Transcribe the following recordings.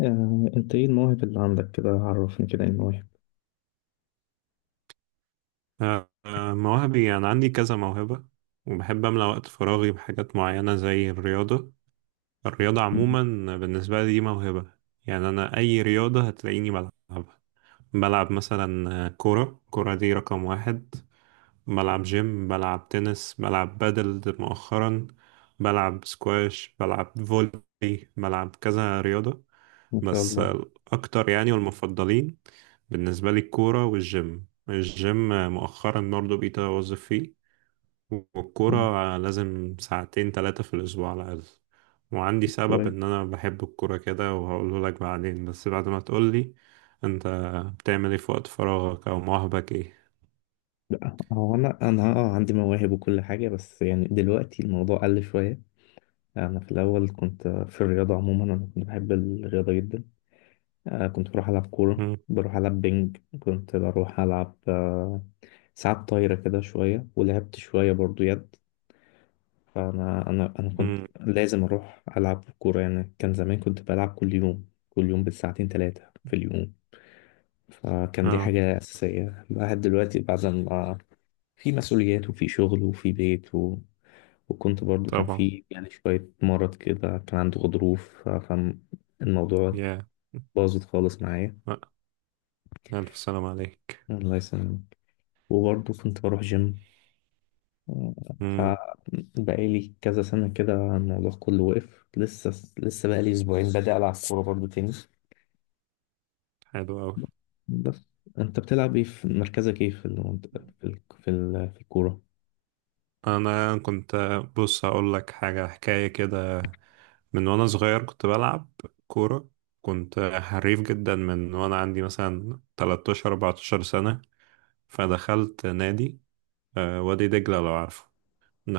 انت ايه المواهب اللي عندك كده؟ عرفني كده، ايه المواهب؟ مواهبي أنا عندي كذا موهبة وبحب أملأ وقت فراغي بحاجات معينة زي الرياضة مم، عموما بالنسبة لي دي موهبة. يعني أنا أي رياضة هتلاقيني بلعبها. بلعب مثلا كورة. الكورة دي رقم واحد. بلعب جيم، بلعب تنس، بلعب بادل مؤخرا، بلعب سكواش، بلعب فولي، بلعب كذا رياضة. ما شاء بس الله. الأكتر يعني والمفضلين بالنسبة لي الكورة والجيم. الجيم مؤخرا برضه بقيت أوظف فيه. مم، والكورة لازم ساعتين تلاتة في الأسبوع على الأقل. وعندي سبب كويس. إن أنا بحب الكورة كده وهقوله لك بعدين، بس بعد ما تقولي أنت. بتعمل إيه في وقت فراغك أو مواهبك إيه؟ لا هو انا عندي مواهب وكل حاجه، بس يعني دلوقتي الموضوع قل شويه. انا في الاول كنت في الرياضه عموما، انا كنت بحب الرياضه جدا. كنت بروح العب كوره، بروح العب بينج، كنت بروح العب ساعات طايره كده شويه، ولعبت شويه برضو يد. فانا انا انا كنت مم. لازم اروح العب كوره، يعني كان زمان كنت بلعب كل يوم، كل يوم بالساعتين ثلاثه في اليوم. فكان دي مم. حاجة أساسية. الواحد دلوقتي بعد ما في مسؤوليات وفي شغل وفي بيت و... وكنت برضو كان طبعا. في يعني شوية مرض كده، كان عنده غضروف فالموضوع يا باظت خالص معايا. لأ، ألف سلام عليك. الله يسلمك. وبرضو كنت بروح جيم، امم. فبقالي كذا سنة كده الموضوع كله وقف. لسه بقالي أسبوعين بدأ ألعب كورة برضو تاني. حلو أوي. بس أنت بتلعب إيه؟ في مركزك إيه في المنطقة في في الكورة؟ أنا كنت. بص هقول لك حاجة حكاية كده. من وأنا صغير كنت بلعب كورة. كنت حريف جدا من وأنا عندي مثلا 13 14 سنة. فدخلت نادي، وادي دجلة لو عارفه.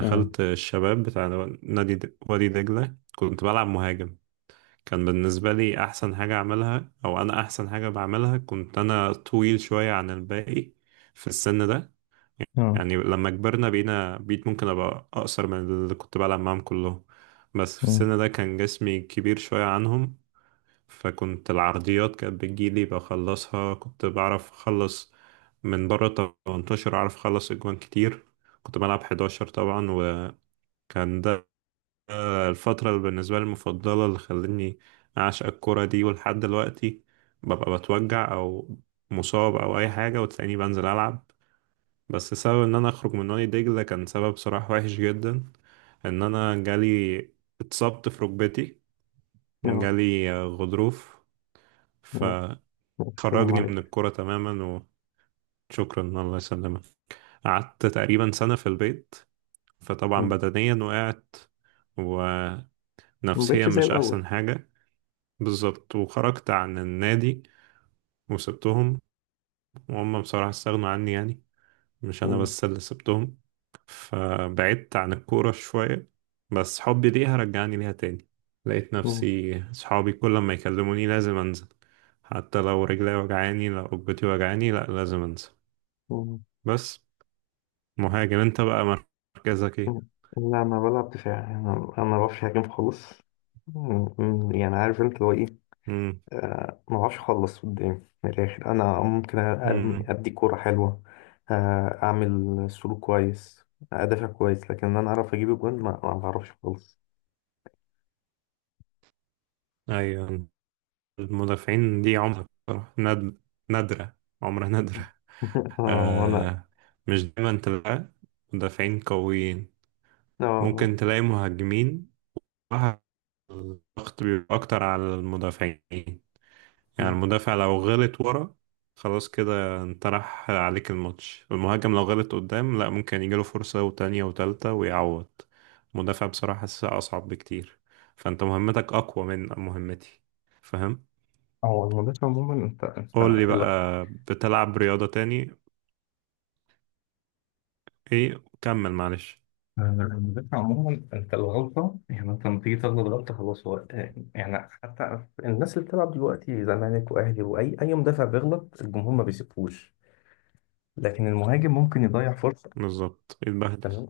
اه. الشباب بتاع نادي وادي دجلة. كنت بلعب مهاجم. كان بالنسبة لي أحسن حاجة أعملها أو أنا أحسن حاجة بعملها. كنت أنا طويل شوية عن الباقي في السن ده. اه. يعني لما كبرنا بقينا بقيت ممكن أبقى أقصر من اللي كنت بلعب معاهم كلهم، بس في آه. السن ده كان جسمي كبير شوية عنهم. فكنت العرضيات كانت بتجيلي بخلصها. كنت بعرف أخلص من بره 18، أعرف أخلص أجوان كتير. كنت بلعب 11 طبعا. وكان ده الفترة اللي بالنسبة لي المفضلة، اللي خلتني أعشق الكرة دي. ولحد دلوقتي ببقى بتوجع أو مصاب أو أي حاجة وتلاقيني بنزل ألعب. بس سبب إن أنا أخرج من نادي دجلة كان سبب صراحة وحش جدا. إن أنا جالي، اتصبت في ركبتي. اه. جالي غضروف اه. فخرجني السلام من عليك. الكرة تماما. وشكرا، الله يسلمك. قعدت تقريبا سنة في البيت. فطبعا آه، بدنيا وقعت ما بقتش ونفسيا زي مش الأول. أحسن حاجة. بالظبط. وخرجت عن النادي وسبتهم. وهم بصراحة استغنوا عني يعني، مش أنا آه. بس اللي سبتهم. فبعدت عن الكورة شوية. بس حبي ليها رجعني ليها تاني. لقيت آه، نفسي صحابي كل ما يكلموني لازم أنزل. حتى لو رجلي وجعاني لو ركبتي وجعاني لأ لازم أنزل. آه، بس مهاجم أنت بقى، مركزك إيه؟ آه. لا أنا بلعب دفاع، أنا ما بعرفش أهاجم خالص. يعني عارف أنت اللي هو إيه. مم. ما بعرفش أخلص قدام، من الآخر أنا ممكن مم. أدي كورة حلوة، أعمل سلوك كويس، أدافع كويس، لكن إن أنا أعرف أجيب الجون، ما بعرفش خالص. أيوة. المدافعين دي عمرها بصراحة نادرة. عمرها نادرة. وأنا آه. مش دايما تلاقي مدافعين قويين. آه. ممكن آه، تلاقي مهاجمين. صراحة الضغط بيبقى أكتر على المدافعين. يعني آه. المدافع لو غلط ورا خلاص كده انت راح عليك الماتش. المهاجم لو غلط قدام لا، ممكن يجيله فرصة وتانية وتالتة ويعوض. المدافع بصراحة حاسسها أصعب بكتير. فأنت مهمتك أقوى من مهمتي، فاهم. هو المدافع عموما انت قول لي بقى، بتلعب رياضة تاني ايه؟ كمل معلش. المذاكرة عموما، أنت الغلطة يعني، أنت لما تيجي تغلط غلطة خلاص. هو يعني حتى الناس اللي بتلعب دلوقتي، زمالك وأهلي، وأي أي مدافع بيغلط الجمهور ما بيسيبهوش، لكن المهاجم ممكن يضيع فرصة. بالظبط، اتبهدل. تمام.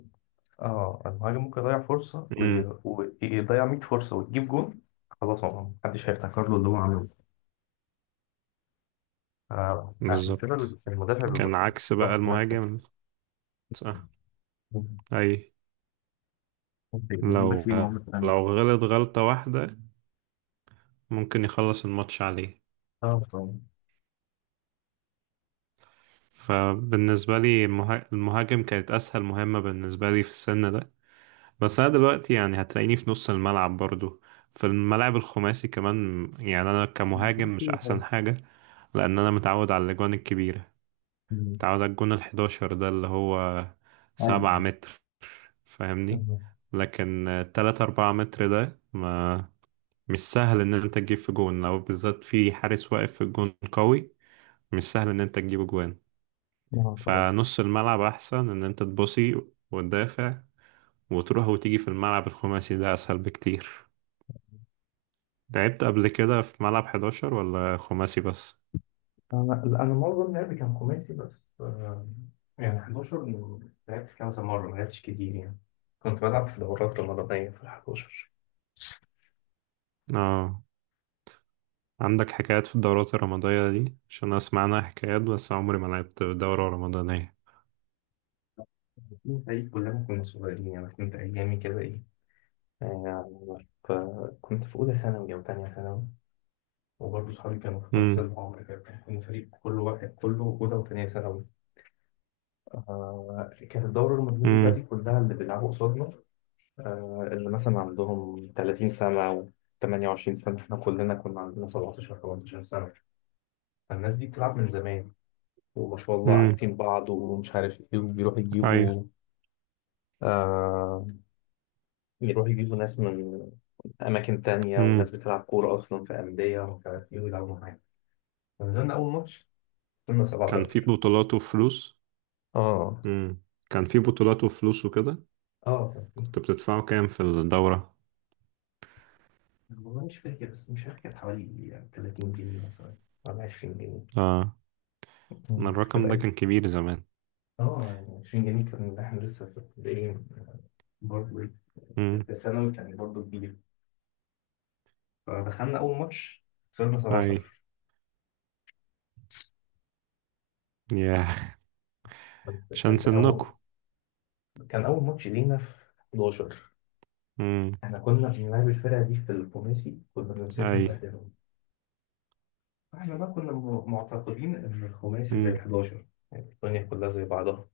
أه المهاجم ممكن يضيع فرصة ويضيع 100 فرصة وتجيب جون، خلاص هو محدش هيفتكر له اللي هو عمله. عشان كده بالظبط، المدافع بيبقى كان فيه عكس بقى ضغط نفسي، المهاجم. صح. اي. عندك لو في مهمة تانية. لو غلط غلطة واحدة ممكن يخلص الماتش عليه. اه طبعا. فبالنسبة لي المهاجم كانت أسهل مهمة بالنسبة لي في السن ده. بس أنا دلوقتي يعني هتلاقيني في نص الملعب برضو. في الملاعب الخماسي كمان يعني أنا كمهاجم مش أحسن حاجة، لأن أنا متعود على الأجوان الكبيرة. أمم. تعادل الجون الحداشر ده اللي هو ايوه. 7 متر، فاهمني. لكن تلاتة أربعة متر ده ما، مش سهل إن أنت تجيب في جون لو بالذات في حارس واقف في الجون قوي. مش سهل إن أنت تجيب جوان. اه طبعا. فنص الملعب أحسن إن أنت تبصي وتدافع وتروح وتيجي. في الملعب الخماسي ده أسهل بكتير. لعبت قبل كده في ملعب حداشر ولا خماسي بس؟ انا معظم لعبي كان خماسي بس، يعني 11 لعبت كذا مره، ما لعبتش كتير يعني. كنت بلعب في دورات رمضانيه في ال 11. اه. عندك حكايات في الدورات الرمضانية دي عشان أسمع عنها حكايات، بس عمري ما لعبت دورة رمضانية. كنا فريق كلنا كنا صغيرين، يعني كنت ايامي كده ايه، يعني كنت في اولى ثانوي او ثانيه ثانوي، وبرضه صحابي كانوا في نفس امم. العمر كده. كنا فريق كل واحد كله اولى وثانيه ثانوي. آه كانت الدوره الرمضانيه بقى دي امم. كلها اللي بيلعبوا قصادنا اللي مثلا عندهم 30 سنة أو 28 سنة، إحنا كلنا كنا عندنا 17 18 سنة. فالناس دي بتلعب من زمان، وما شاء الله امم. عارفين بعض، ومش عارف إيه، وبيروحوا أيوة. يجيبوا آه، يروحوا يجيبوا ناس من أماكن تانية، امم. وناس بتلعب كورة أصلا في أندية ومش عارف إيه، ويلعبوا معانا. فنزلنا أول ماتش كنا كان في 7-0. بطولات وفلوس. اه. امم. كان في بطولات وفلوس وكده. اه كان كنت فيه. بتدفعوا كام في الدورة؟ والله مش فاكر، بس مش فاكر، كانت حوالي 30 جنيه مثلا ولا 20 جنيه، اه. أنا بس الرقم ده كده. كان كبير زمان. اه 20 جنيه كان احنا لسه في ابتدائي، برضه إيه، امم. في ثانوي كان برضه كبير. فدخلنا أول ماتش خسرنا أي. 7-0. ياه. عشان كان سنكوا. أول كان أول ماتش لينا في 11. امم. احنا كنا بنلعب الفرقة دي في الخماسي كنا بنمسكها أي. نبهدلهم. احنا بقى كنا معتقدين إن الخماسي زي امم. ال 11، يعني الدنيا كلها زي بعضها،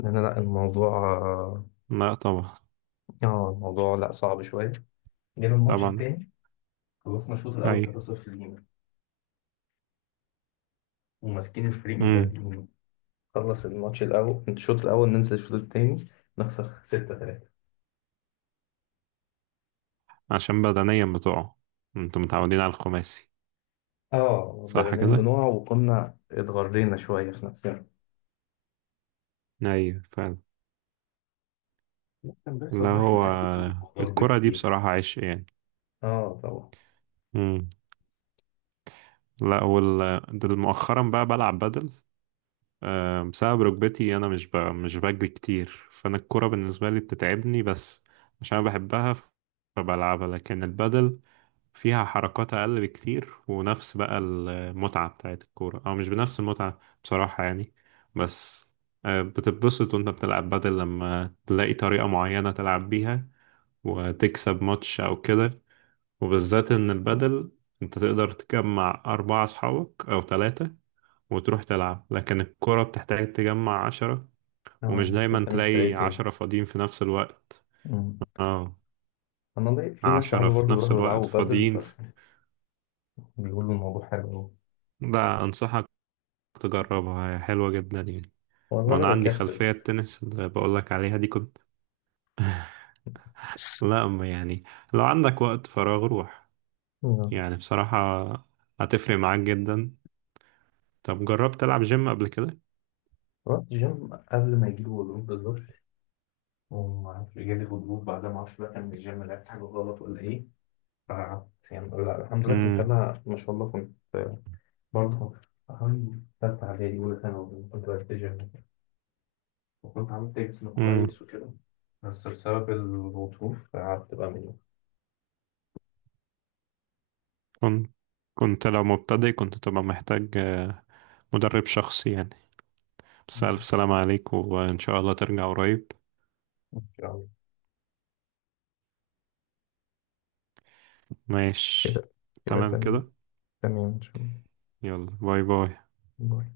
لأن لا الموضوع، لا طبعا. اه الموضوع لا صعب شوية. جينا الماتش طبعا. التاني، خلصنا الشوط الأول أي. 3-0 لينا وماسكين الفريق امم. مبهدلين. نخلص الماتش الأول الشوط الأول، ننزل الشوط التاني، نخسر ستة تلاتة. عشان بدنيا بتوعه، انتوا متعودين على الخماسي. اه صح بدنيا كده؟ بنوع، وكنا اتغرينا شوية في نفسنا. ايوه فعلا. كان لا بيحصل بقى هو خناقات كتير وضرب الكرة دي كتير. بصراحة عشق يعني. اه طبعا. مم. لا ده مؤخرا بقى بلعب بدل بسبب ركبتي. أنا مش مش بجري كتير. فأنا الكرة بالنسبة لي بتتعبني، بس عشان أنا بحبها فبلعبها. لكن البدل فيها حركات أقل بكتير، ونفس بقى المتعة بتاعت الكورة. أو مش بنفس المتعة بصراحة يعني. بس بتتبسط وأنت بتلعب بدل لما تلاقي طريقة معينة تلعب بيها وتكسب ماتش أو كده. وبالذات ان البدل انت تقدر تجمع اربعة اصحابك او ثلاثة وتروح تلعب. لكن الكرة بتحتاج تجمع 10. ومش اه دايما انت من تلاقي فرقتين. 10 فاضيين في نفس الوقت. أمم. اه. انا في ناس 10 صحابي في برضه نفس بيروحوا الوقت يلعبوا بادل فاضيين. بس، بيقولوا الموضوع حلو أوي. لا انصحك تجربها، هي حلوة جدا يعني. والله انا وانا عندي بكسل. خلفية التنس اللي بقولك عليها دي كنت. لا أما يعني لو عندك وقت فراغ روح. أمم. يعني بصراحة هتفرق معاك جدا. طب جربت تلعب جيم قبل كده؟ رحت جيم قبل ما يجيلي غضروف بالظبط، وما اعرفش جالي غضروف بعدها، ما اعرفش بقى كان من الجيم لعبت حاجه غلط ولا ايه. آه. يعني لا الحمد لله كنت أنا، ما شاء الله كنت برضه حوالي تالتة إعدادي أولى ثانوي كنت بلتزم، وكنت عملت جسم امم. كويس وكده. بس بسبب الظروف قعدت بقى منه. كنت كنت لو مبتدئ كنت تبقى محتاج مدرب شخصي يعني. بس ألف سلامة عليك وإن شاء الله ترجع قريب. إن شاء الله. ماشي. كده كده تمام تمام. كده. تمام إن شاء يلا باي باي. الله.